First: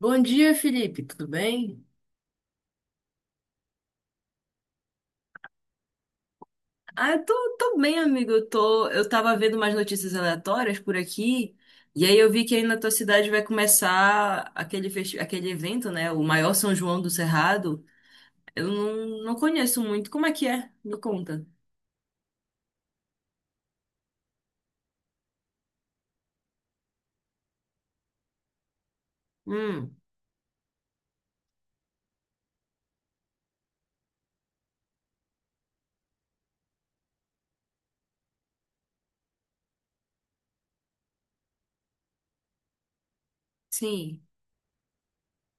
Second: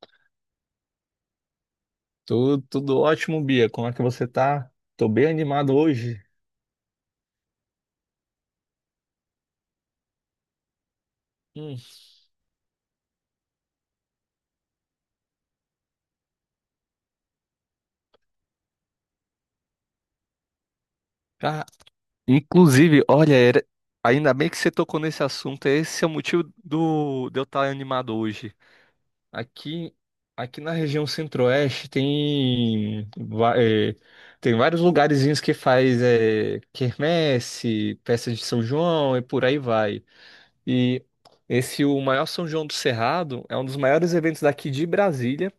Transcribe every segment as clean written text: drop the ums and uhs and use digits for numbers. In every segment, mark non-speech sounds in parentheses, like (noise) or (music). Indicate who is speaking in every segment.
Speaker 1: Bom dia, Felipe, tudo bem?
Speaker 2: Tudo, tudo ótimo, Bia. Como é que você tá? Tô bem animado hoje.
Speaker 1: Ah, eu tô bem, amigo. Eu tava vendo umas notícias aleatórias por aqui,
Speaker 2: Hum.
Speaker 1: e aí eu vi que aí na tua cidade vai começar aquele evento, né? O maior São João do Cerrado. Eu não conheço muito. Como é que é? Me conta.
Speaker 2: Ah, inclusive, olha, ainda bem que você tocou nesse assunto. Esse é o motivo de eu estar animado hoje. Aqui,
Speaker 1: Hum,
Speaker 2: aqui na região centro-oeste tem tem vários lugarzinhos que faz quermesse, festa de São João e por aí vai. E esse, o maior São João do Cerrado, é um dos maiores
Speaker 1: sim,
Speaker 2: eventos daqui de Brasília.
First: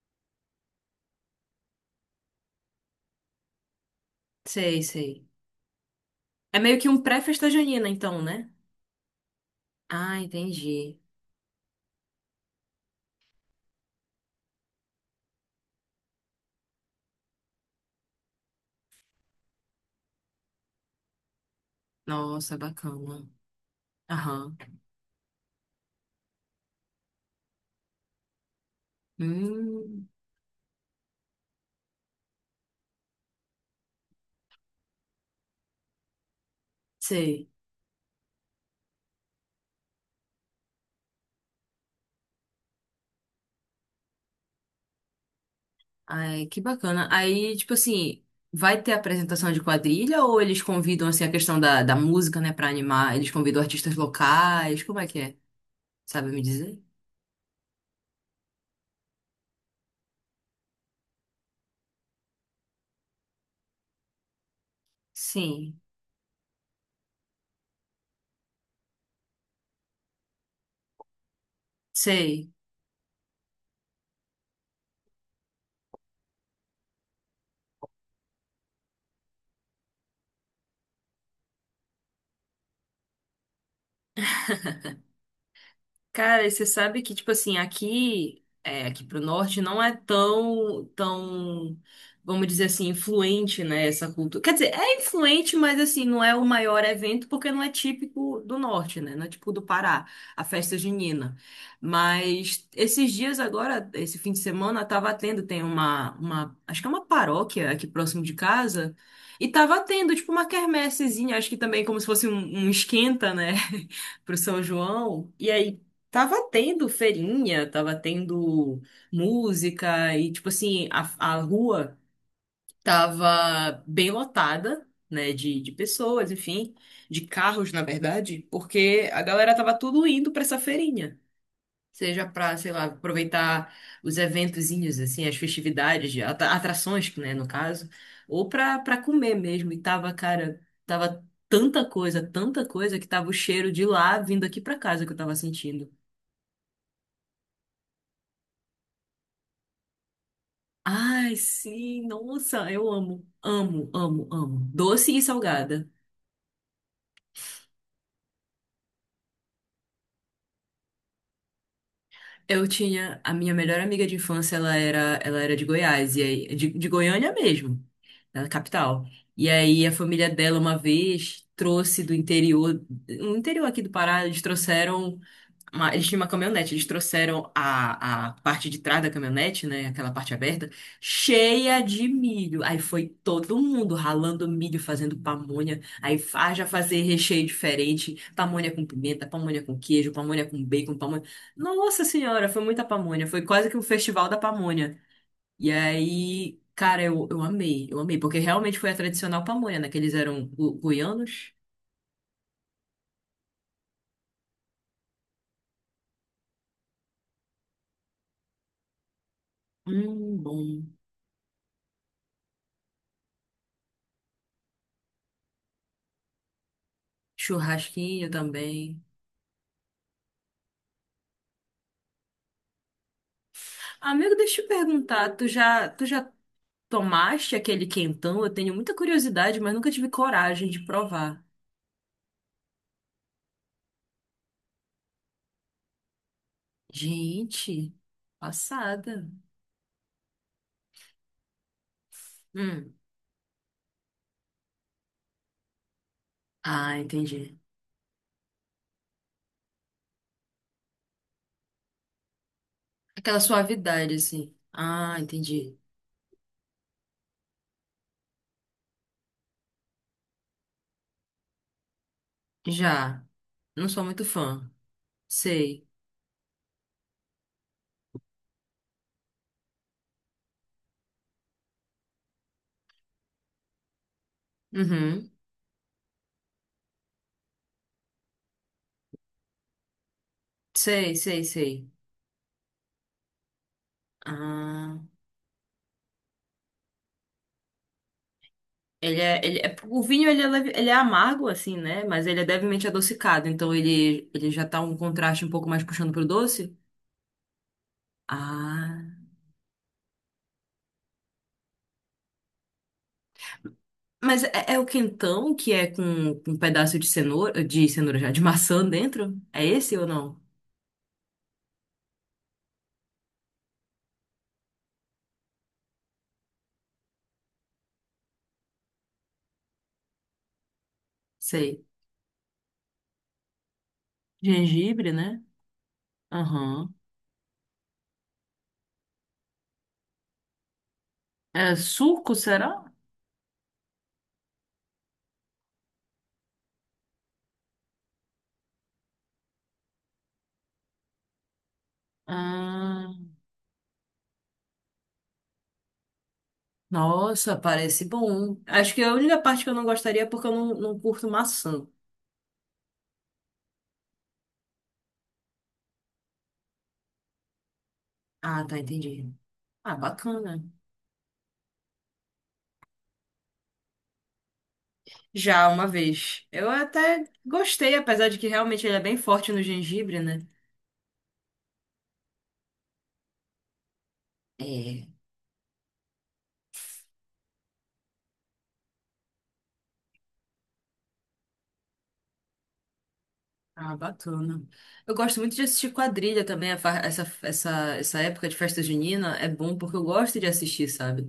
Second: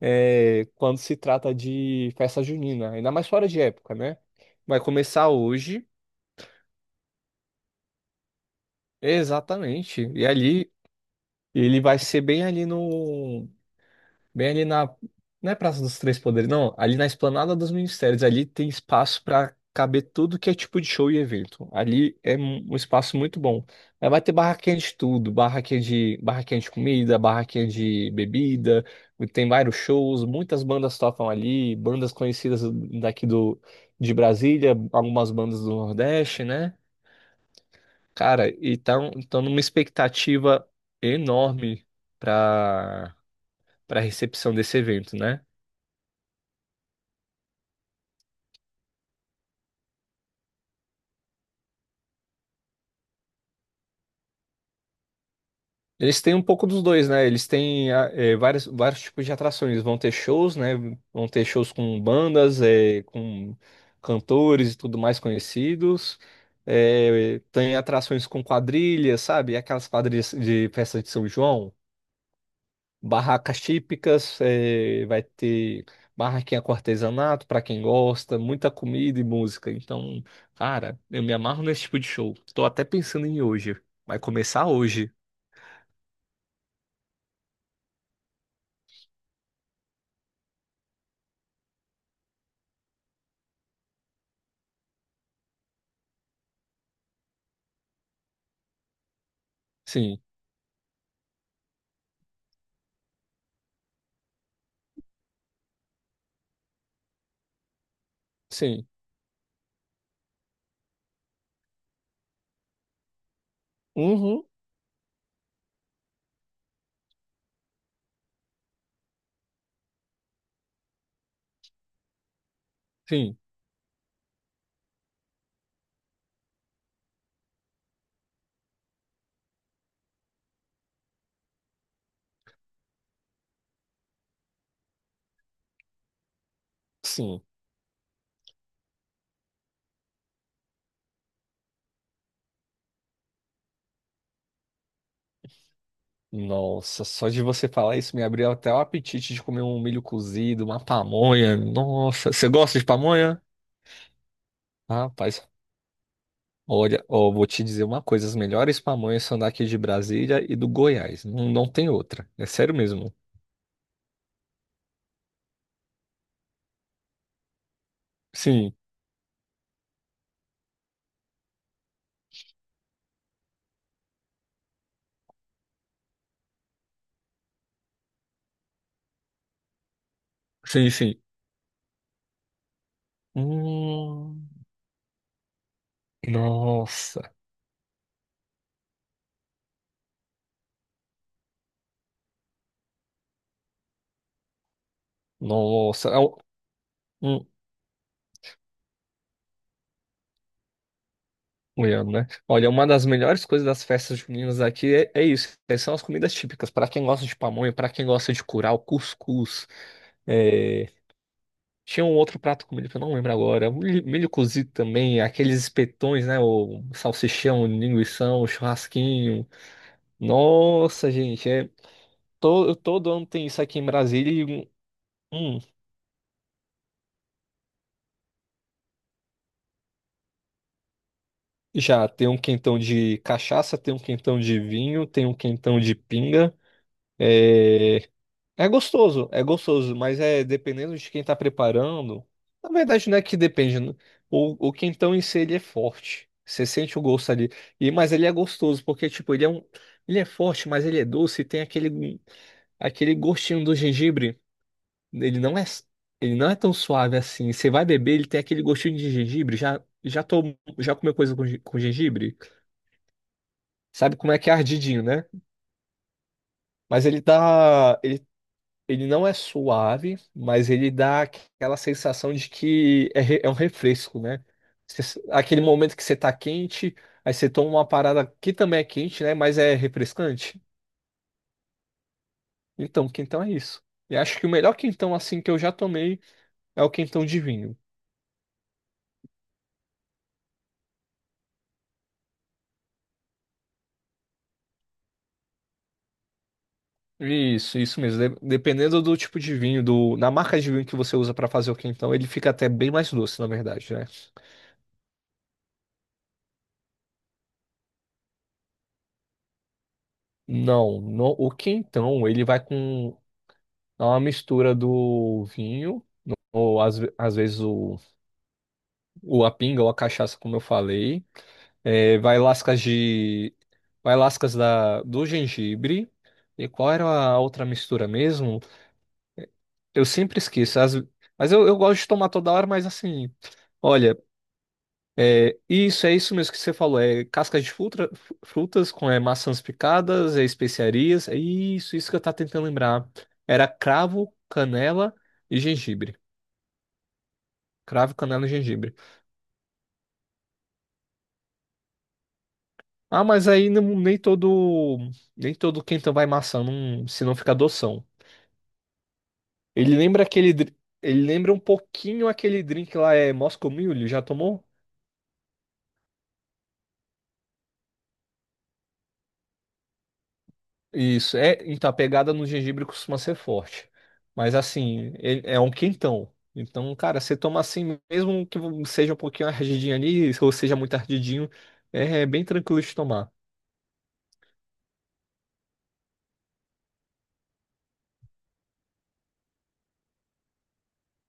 Speaker 2: É, quando se trata de festa junina, ainda mais fora de época, né? Vai
Speaker 1: sei, sei.
Speaker 2: começar hoje,
Speaker 1: É meio que um pré-festa junina, então, né?
Speaker 2: exatamente.
Speaker 1: Ah,
Speaker 2: E ali,
Speaker 1: entendi.
Speaker 2: ele vai ser bem ali no Bem ali na. Não é Praça dos Três Poderes, não. Ali na Esplanada dos Ministérios. Ali tem espaço para caber tudo que é tipo de show e evento. Ali é
Speaker 1: Nossa,
Speaker 2: um espaço
Speaker 1: bacana.
Speaker 2: muito bom. Aí vai ter
Speaker 1: Aham.
Speaker 2: barraquinha de tudo: barraquinha de comida, barraquinha de bebida. Tem vários
Speaker 1: Hum,
Speaker 2: shows, muitas bandas tocam ali, bandas conhecidas daqui do, de Brasília, algumas bandas do Nordeste, né?
Speaker 1: sei.
Speaker 2: Cara, e tão numa expectativa enorme para para recepção desse evento, né?
Speaker 1: Ai, que bacana. Aí, tipo assim, vai ter apresentação de quadrilha ou eles convidam, assim, a questão da música, né, pra animar? Eles convidam artistas locais? Como é que é?
Speaker 2: Eles
Speaker 1: Sabe
Speaker 2: têm
Speaker 1: me
Speaker 2: um pouco
Speaker 1: dizer?
Speaker 2: dos dois, né? Eles têm vários tipos de atrações. Vão ter shows, né? Vão ter shows com bandas, com cantores e tudo mais
Speaker 1: Sim,
Speaker 2: conhecidos. Tem atrações com quadrilhas, sabe? Aquelas quadrilhas de festa de São João,
Speaker 1: sei.
Speaker 2: barracas típicas, vai ter barraquinha com artesanato para quem gosta, muita comida e música. Então, cara, eu me amarro nesse tipo de show. Tô até pensando em ir hoje. Vai começar hoje.
Speaker 1: Cara, e você sabe que, tipo assim, aqui, é, aqui pro norte não é tão, tão, vamos dizer assim, influente, né, essa cultura. Quer dizer, é influente, mas assim, não é o maior evento porque não é típico do norte, né? Não é típico do Pará,
Speaker 2: Sim,
Speaker 1: a festa junina. Mas esses dias agora, esse fim de semana, tava tendo, tem uma, acho que é uma paróquia aqui próximo de
Speaker 2: sim.
Speaker 1: casa, e tava tendo, tipo, uma quermessezinha, acho que também como se fosse um esquenta, né? (laughs) pro
Speaker 2: Uhum,
Speaker 1: São João. E aí tava tendo feirinha, tava tendo música e, tipo assim, a rua
Speaker 2: sim,
Speaker 1: tava bem lotada, né, de pessoas, enfim, de carros, na verdade, porque a galera tava tudo indo pra essa feirinha. Seja pra, sei lá, aproveitar os eventozinhos, assim, as festividades, de atrações, né,
Speaker 2: sim.
Speaker 1: no caso, ou pra comer mesmo. E tava, cara, tava tanta coisa que tava o cheiro de lá vindo aqui pra casa que eu tava sentindo.
Speaker 2: Nossa, só de você falar isso me abriu até o apetite de comer um milho cozido, uma
Speaker 1: Ai,
Speaker 2: pamonha.
Speaker 1: sim,
Speaker 2: Nossa, você
Speaker 1: nossa,
Speaker 2: gosta de
Speaker 1: eu amo,
Speaker 2: pamonha?
Speaker 1: amo, amo, amo. Doce e
Speaker 2: Rapaz,
Speaker 1: salgada.
Speaker 2: olha, ó, vou te dizer uma coisa: as melhores pamonhas são daqui de Brasília e do Goiás. Não, não tem outra. É
Speaker 1: Eu
Speaker 2: sério mesmo.
Speaker 1: tinha a minha melhor amiga de infância, ela era de Goiás, e aí, de Goiânia mesmo, da
Speaker 2: Sim,
Speaker 1: capital. E aí a família dela uma vez trouxe do interior, no interior aqui do Pará, eles trouxeram eles tinham uma caminhonete, eles trouxeram a parte de trás da caminhonete, né? Aquela parte aberta,
Speaker 2: sim, sim.
Speaker 1: cheia de milho. Aí foi todo mundo ralando
Speaker 2: Hum,
Speaker 1: milho, fazendo pamonha. Aí haja fazer
Speaker 2: nossa,
Speaker 1: recheio diferente: pamonha com pimenta, pamonha com queijo, pamonha com bacon, pamonha. Nossa Senhora, foi muita pamonha. Foi quase que um festival da pamonha. E
Speaker 2: nossa.
Speaker 1: aí, cara,
Speaker 2: Hum,
Speaker 1: eu amei, porque realmente foi a tradicional pamonha, né? Que eles eram guianos.
Speaker 2: O Ian, né? Olha, uma das melhores coisas das festas juninas aqui é isso. São as comidas típicas. Pra quem gosta de pamonha, pra quem gosta de curau, cuscuz.
Speaker 1: Bom.
Speaker 2: é, Tinha um outro prato comido que eu não lembro agora. Milho cozido também, aqueles espetões, né? O salsichão, o
Speaker 1: Churrasquinho
Speaker 2: linguição,
Speaker 1: também.
Speaker 2: churrasquinho. Nossa, gente, todo ano tem isso aqui em Brasília
Speaker 1: Amigo, deixa eu te
Speaker 2: e
Speaker 1: perguntar,
Speaker 2: hum,
Speaker 1: tu já tomaste aquele quentão? Eu tenho muita curiosidade, mas nunca tive coragem de provar.
Speaker 2: já tem um quentão de cachaça, tem um quentão de vinho, tem um quentão de pinga.
Speaker 1: Gente,
Speaker 2: é,
Speaker 1: passada.
Speaker 2: é gostoso, mas é dependendo de quem tá preparando. Na
Speaker 1: Hum.
Speaker 2: verdade, não é que depende, né? O quentão em si, ele é forte. Você
Speaker 1: Ah,
Speaker 2: sente o gosto ali.
Speaker 1: entendi.
Speaker 2: E, mas ele é gostoso, porque, tipo, ele é um. Ele é forte, mas ele é doce e tem aquele
Speaker 1: Aquela
Speaker 2: gostinho do
Speaker 1: suavidade,
Speaker 2: gengibre.
Speaker 1: assim. Ah,
Speaker 2: Ele não é,
Speaker 1: entendi.
Speaker 2: ele não é tão suave assim. Você vai beber, ele tem aquele gostinho de gengibre. Já comeu coisa com, com gengibre?
Speaker 1: Já. Não sou
Speaker 2: Sabe
Speaker 1: muito
Speaker 2: como é que é
Speaker 1: fã.
Speaker 2: ardidinho, né?
Speaker 1: Sei.
Speaker 2: Mas ele tá ele Ele não é suave, mas ele dá aquela sensação de que é um refresco, né?
Speaker 1: Uhum.
Speaker 2: Aquele momento que você tá quente, aí você toma uma parada que também é quente, né? Mas é refrescante.
Speaker 1: Sei, sei, sei.
Speaker 2: Então, quentão é isso. E acho que o melhor
Speaker 1: Ah.
Speaker 2: quentão assim que eu já tomei é o quentão de vinho.
Speaker 1: Ele é, o vinho ele é amargo assim, né? Mas ele é levemente adocicado, então ele já tá um contraste um pouco mais puxando pro doce.
Speaker 2: Isso mesmo. Dependendo
Speaker 1: Ah,
Speaker 2: do tipo de vinho, na marca de vinho que você usa para fazer o quentão, ele fica até bem mais doce, na verdade, né?
Speaker 1: mas é o quentão que é com um pedaço de cenoura já, de maçã dentro? É esse ou não?
Speaker 2: Não, o quentão, ele vai com é uma mistura do vinho, ou às vezes o a pinga ou a cachaça, como eu falei.
Speaker 1: Sei.
Speaker 2: É, vai lascas de. Vai lascas
Speaker 1: Gengibre,
Speaker 2: do
Speaker 1: né?
Speaker 2: gengibre. E qual
Speaker 1: Aham.
Speaker 2: era a outra mistura mesmo? Eu sempre esqueço.
Speaker 1: É
Speaker 2: Eu gosto de tomar
Speaker 1: suco,
Speaker 2: toda hora,
Speaker 1: será?
Speaker 2: mas assim. Olha, isso é isso mesmo que você falou. É cascas de fruta, frutas com maçãs picadas, é especiarias. Isso que eu tava tentando lembrar.
Speaker 1: Ah,
Speaker 2: Era cravo, canela e gengibre.
Speaker 1: nossa, parece
Speaker 2: Cravo, canela e
Speaker 1: bom. Acho
Speaker 2: gengibre.
Speaker 1: que é a única parte que eu não gostaria é porque eu não curto maçã.
Speaker 2: Ah, mas aí não- nem todo quentão vai maçã, não, se não fica adoção.
Speaker 1: Ah, tá, entendi. Ah,
Speaker 2: Ele lembra aquele
Speaker 1: bacana.
Speaker 2: dri- ele lembra um pouquinho aquele drink lá Moscow Mule, já tomou?
Speaker 1: Já uma vez. Eu até gostei, apesar de que realmente ele é bem forte no gengibre, né?
Speaker 2: Isso, é, então a pegada no gengibre costuma ser forte. Mas
Speaker 1: É.
Speaker 2: assim, é um quentão. Então, cara, você toma assim, mesmo que seja um pouquinho ardidinho ali, ou seja muito ardidinho, é bem tranquilo de tomar.
Speaker 1: Ah, bacana. Eu gosto muito de assistir quadrilha também, a fa- essa época de festa junina é bom porque eu gosto de assistir, sabe?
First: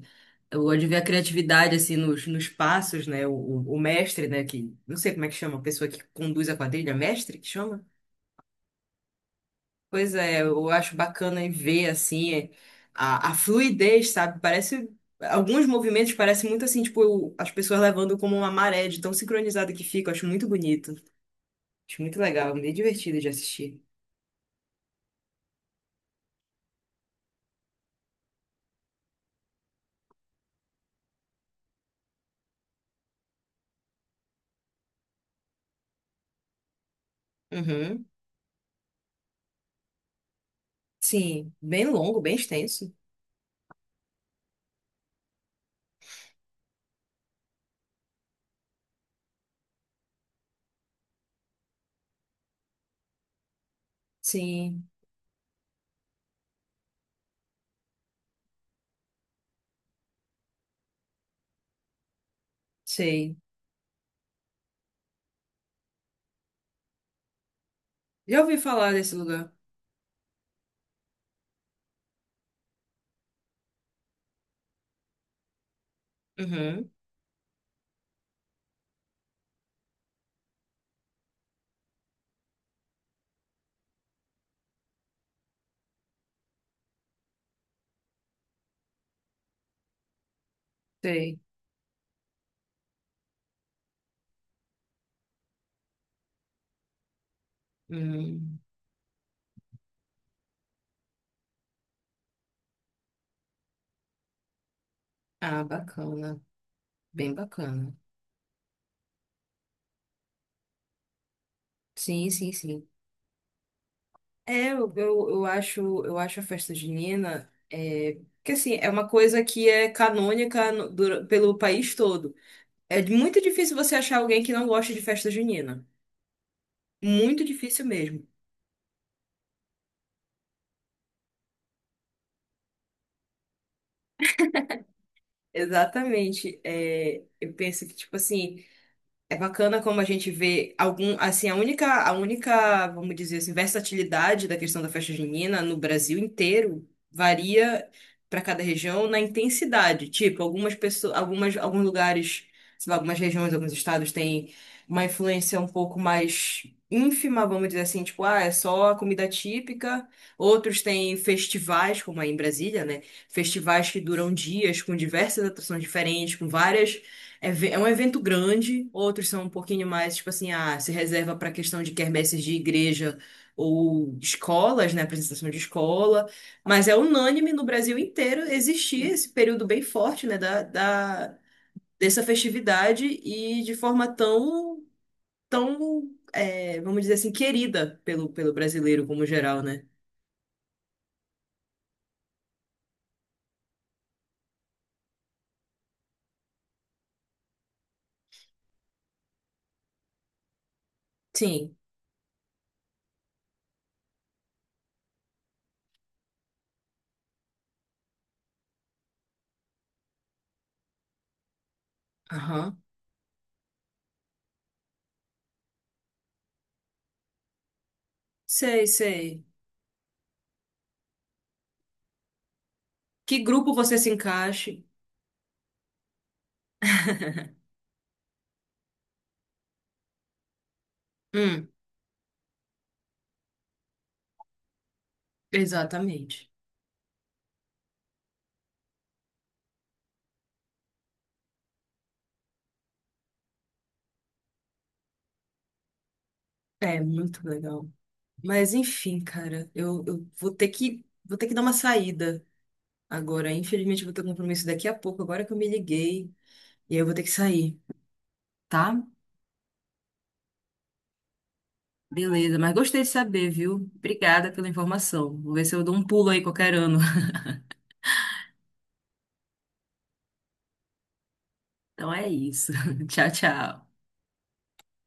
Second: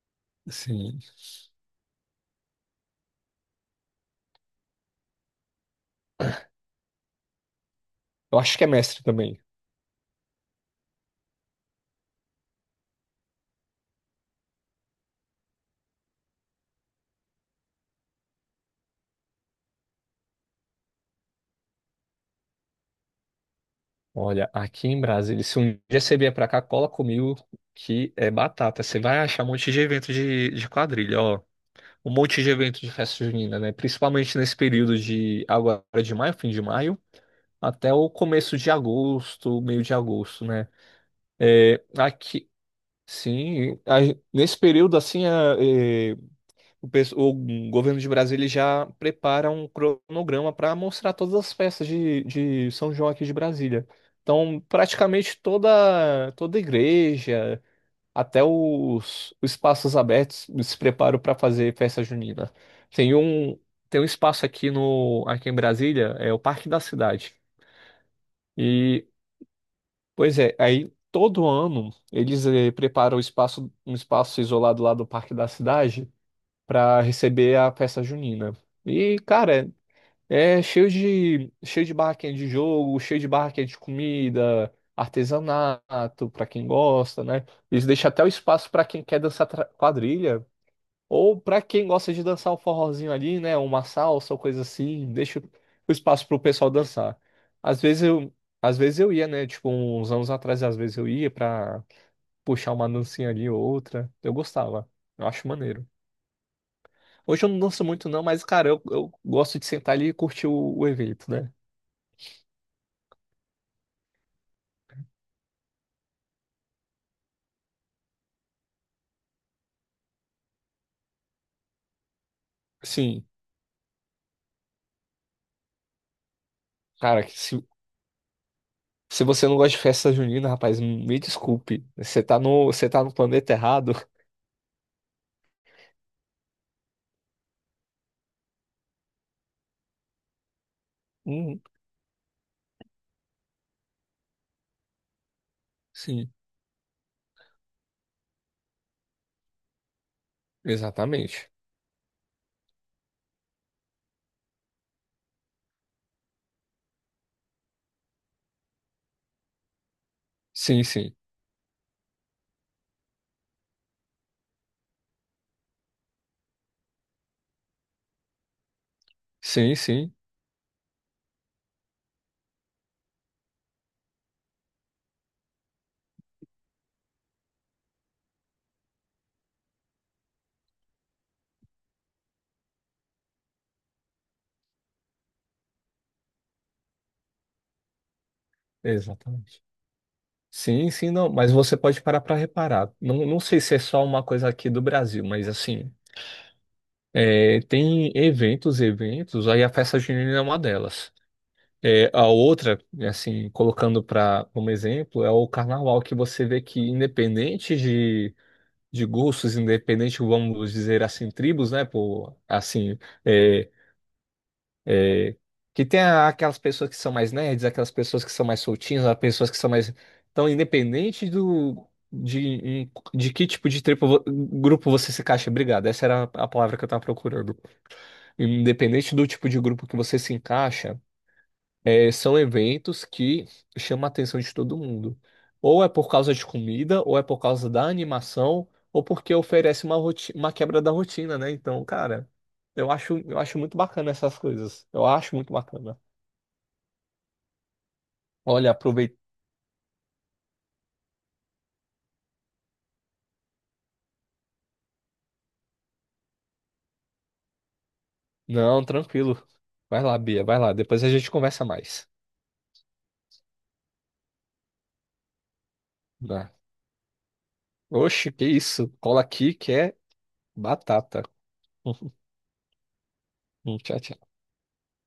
Speaker 1: Eu gosto de ver
Speaker 2: Assim,
Speaker 1: a criatividade, assim, nos passos, né? O mestre, né? Que, não sei como é que chama, a pessoa que conduz a quadrilha, mestre que chama?
Speaker 2: eu acho que é mestre também.
Speaker 1: Pois é, eu acho bacana em ver, assim, é, a fluidez, sabe? Parece, alguns movimentos parecem muito assim, tipo, as pessoas levando como uma maré de tão sincronizada que fica, eu acho muito bonito. Acho muito legal, meio divertido de assistir.
Speaker 2: Olha, aqui em Brasília, se um dia você vier pra cá, cola comigo que é batata. Você vai achar um monte de evento de quadrilha, ó. Um monte de evento de festa junina, né? Principalmente nesse período de agora de maio, fim de maio, até
Speaker 1: Uhum.
Speaker 2: o começo de agosto, meio de agosto, né?
Speaker 1: Sim,
Speaker 2: É,
Speaker 1: bem longo, bem
Speaker 2: aqui,
Speaker 1: extenso.
Speaker 2: sim, a- nesse período assim, é, o governo de Brasília já prepara um cronograma para mostrar todas as festas de São João aqui de Brasília. Então,
Speaker 1: Sim,
Speaker 2: praticamente toda igreja, até os espaços abertos se preparam para fazer festa junina. Tem
Speaker 1: sei.
Speaker 2: um tem um espaço aqui no aqui em Brasília, é o Parque da Cidade.
Speaker 1: Já ouvi falar
Speaker 2: E
Speaker 1: desse lugar.
Speaker 2: pois é, aí todo ano eles preparam o espaço um espaço isolado lá do Parque da Cidade
Speaker 1: Uhum,
Speaker 2: para receber a festa junina. E, cara, é cheio de barraquinha de jogo, cheio de barraquinha de comida, artesanato para quem gosta, né? Eles deixam até o espaço para quem quer dançar quadrilha
Speaker 1: sei.
Speaker 2: ou para quem gosta de dançar o forrozinho ali, né? Uma salsa ou coisa assim, deixa o espaço pro pessoal dançar. Às vezes eu
Speaker 1: Hum,
Speaker 2: Às vezes eu ia, né? Tipo, uns anos atrás, às vezes eu ia pra puxar uma dancinha ali ou outra. Eu gostava. Eu acho
Speaker 1: Ah,
Speaker 2: maneiro.
Speaker 1: bacana. Bem
Speaker 2: Hoje eu não danço
Speaker 1: bacana.
Speaker 2: muito não, mas, cara, eu gosto de sentar ali e curtir o evento, né?
Speaker 1: Sim, sim, sim. É, eu acho a festa junina, é, que assim, é uma coisa que é canônica pelo país todo. É
Speaker 2: Sim,
Speaker 1: muito difícil você achar alguém que não gosta de festa junina.
Speaker 2: cara, que
Speaker 1: Muito
Speaker 2: se,
Speaker 1: difícil mesmo.
Speaker 2: se você não gosta de festa junina, rapaz, me desculpe. Você tá você tá no planeta errado. (laughs)
Speaker 1: Exatamente. É, eu penso que, tipo assim, é bacana como a gente vê algum, assim,
Speaker 2: Uhum,
Speaker 1: a única, vamos dizer assim, versatilidade da questão da festa junina no Brasil
Speaker 2: sim,
Speaker 1: inteiro varia para cada região na intensidade. Tipo, algumas pessoas,
Speaker 2: exatamente.
Speaker 1: algumas, alguns lugares, sei lá, algumas regiões, alguns estados têm uma influência um pouco mais ínfima, vamos dizer assim, tipo, ah, é só a comida típica. Outros
Speaker 2: Sim,
Speaker 1: têm
Speaker 2: sim.
Speaker 1: festivais, como aí em Brasília, né? Festivais que duram dias com diversas atrações diferentes, com várias é um evento grande, outros são um
Speaker 2: Sim,
Speaker 1: pouquinho
Speaker 2: sim,
Speaker 1: mais, tipo assim, ah, se reserva para questão de quermesses de igreja ou escolas, né, apresentação de escola, mas é unânime no Brasil inteiro existir esse período bem forte, né, dessa festividade e de forma tão, tão, é, vamos dizer assim, querida pelo brasileiro como geral,
Speaker 2: exatamente.
Speaker 1: né?
Speaker 2: Sim, sim, não, mas você pode parar para reparar. Não, não sei se é só uma coisa aqui do Brasil, mas assim, é, tem eventos, aí a festa junina é uma delas.
Speaker 1: Sim.
Speaker 2: É, a outra, assim, colocando para como exemplo, é o carnaval, que você vê que, independente de gostos, independente, vamos dizer assim, tribos, né? Por,
Speaker 1: Aham.
Speaker 2: assim, é, é, que aquelas pessoas que são mais nerds, aquelas pessoas que são mais
Speaker 1: Sei,
Speaker 2: soltinhas, as
Speaker 1: sei.
Speaker 2: pessoas que são mais. Então, independente do. De
Speaker 1: Que
Speaker 2: que tipo
Speaker 1: grupo
Speaker 2: de
Speaker 1: você
Speaker 2: tribo,
Speaker 1: se encaixe?
Speaker 2: grupo você se encaixa? Obrigado, essa era a palavra que eu estava procurando.
Speaker 1: (laughs)
Speaker 2: Independente do tipo de grupo que você se encaixa.
Speaker 1: Hum,
Speaker 2: É, são eventos que chamam a atenção de todo mundo. Ou é por causa de
Speaker 1: exatamente.
Speaker 2: comida, ou é por causa da animação, ou porque oferece uma, uma quebra da rotina, né? Então, cara, eu acho muito bacana essas coisas. Eu acho muito bacana.
Speaker 1: É muito legal.
Speaker 2: Olha,
Speaker 1: Mas
Speaker 2: aproveita.
Speaker 1: enfim, cara, eu vou ter que dar uma saída agora. Infelizmente, eu vou ter um compromisso daqui a pouco, agora que eu me liguei. E aí eu vou ter que sair,
Speaker 2: Não,
Speaker 1: tá?
Speaker 2: tranquilo. Vai lá, Bia, vai lá. Depois a gente conversa mais.
Speaker 1: Beleza, mas gostei de saber, viu? Obrigada pela informação. Vou ver se eu dou um pulo aí
Speaker 2: Né?
Speaker 1: qualquer ano. (laughs)
Speaker 2: Oxe, que isso? Cola aqui que é batata.
Speaker 1: Então
Speaker 2: (laughs)
Speaker 1: é isso. (laughs) Tchau, tchau.
Speaker 2: Tchau, tchau.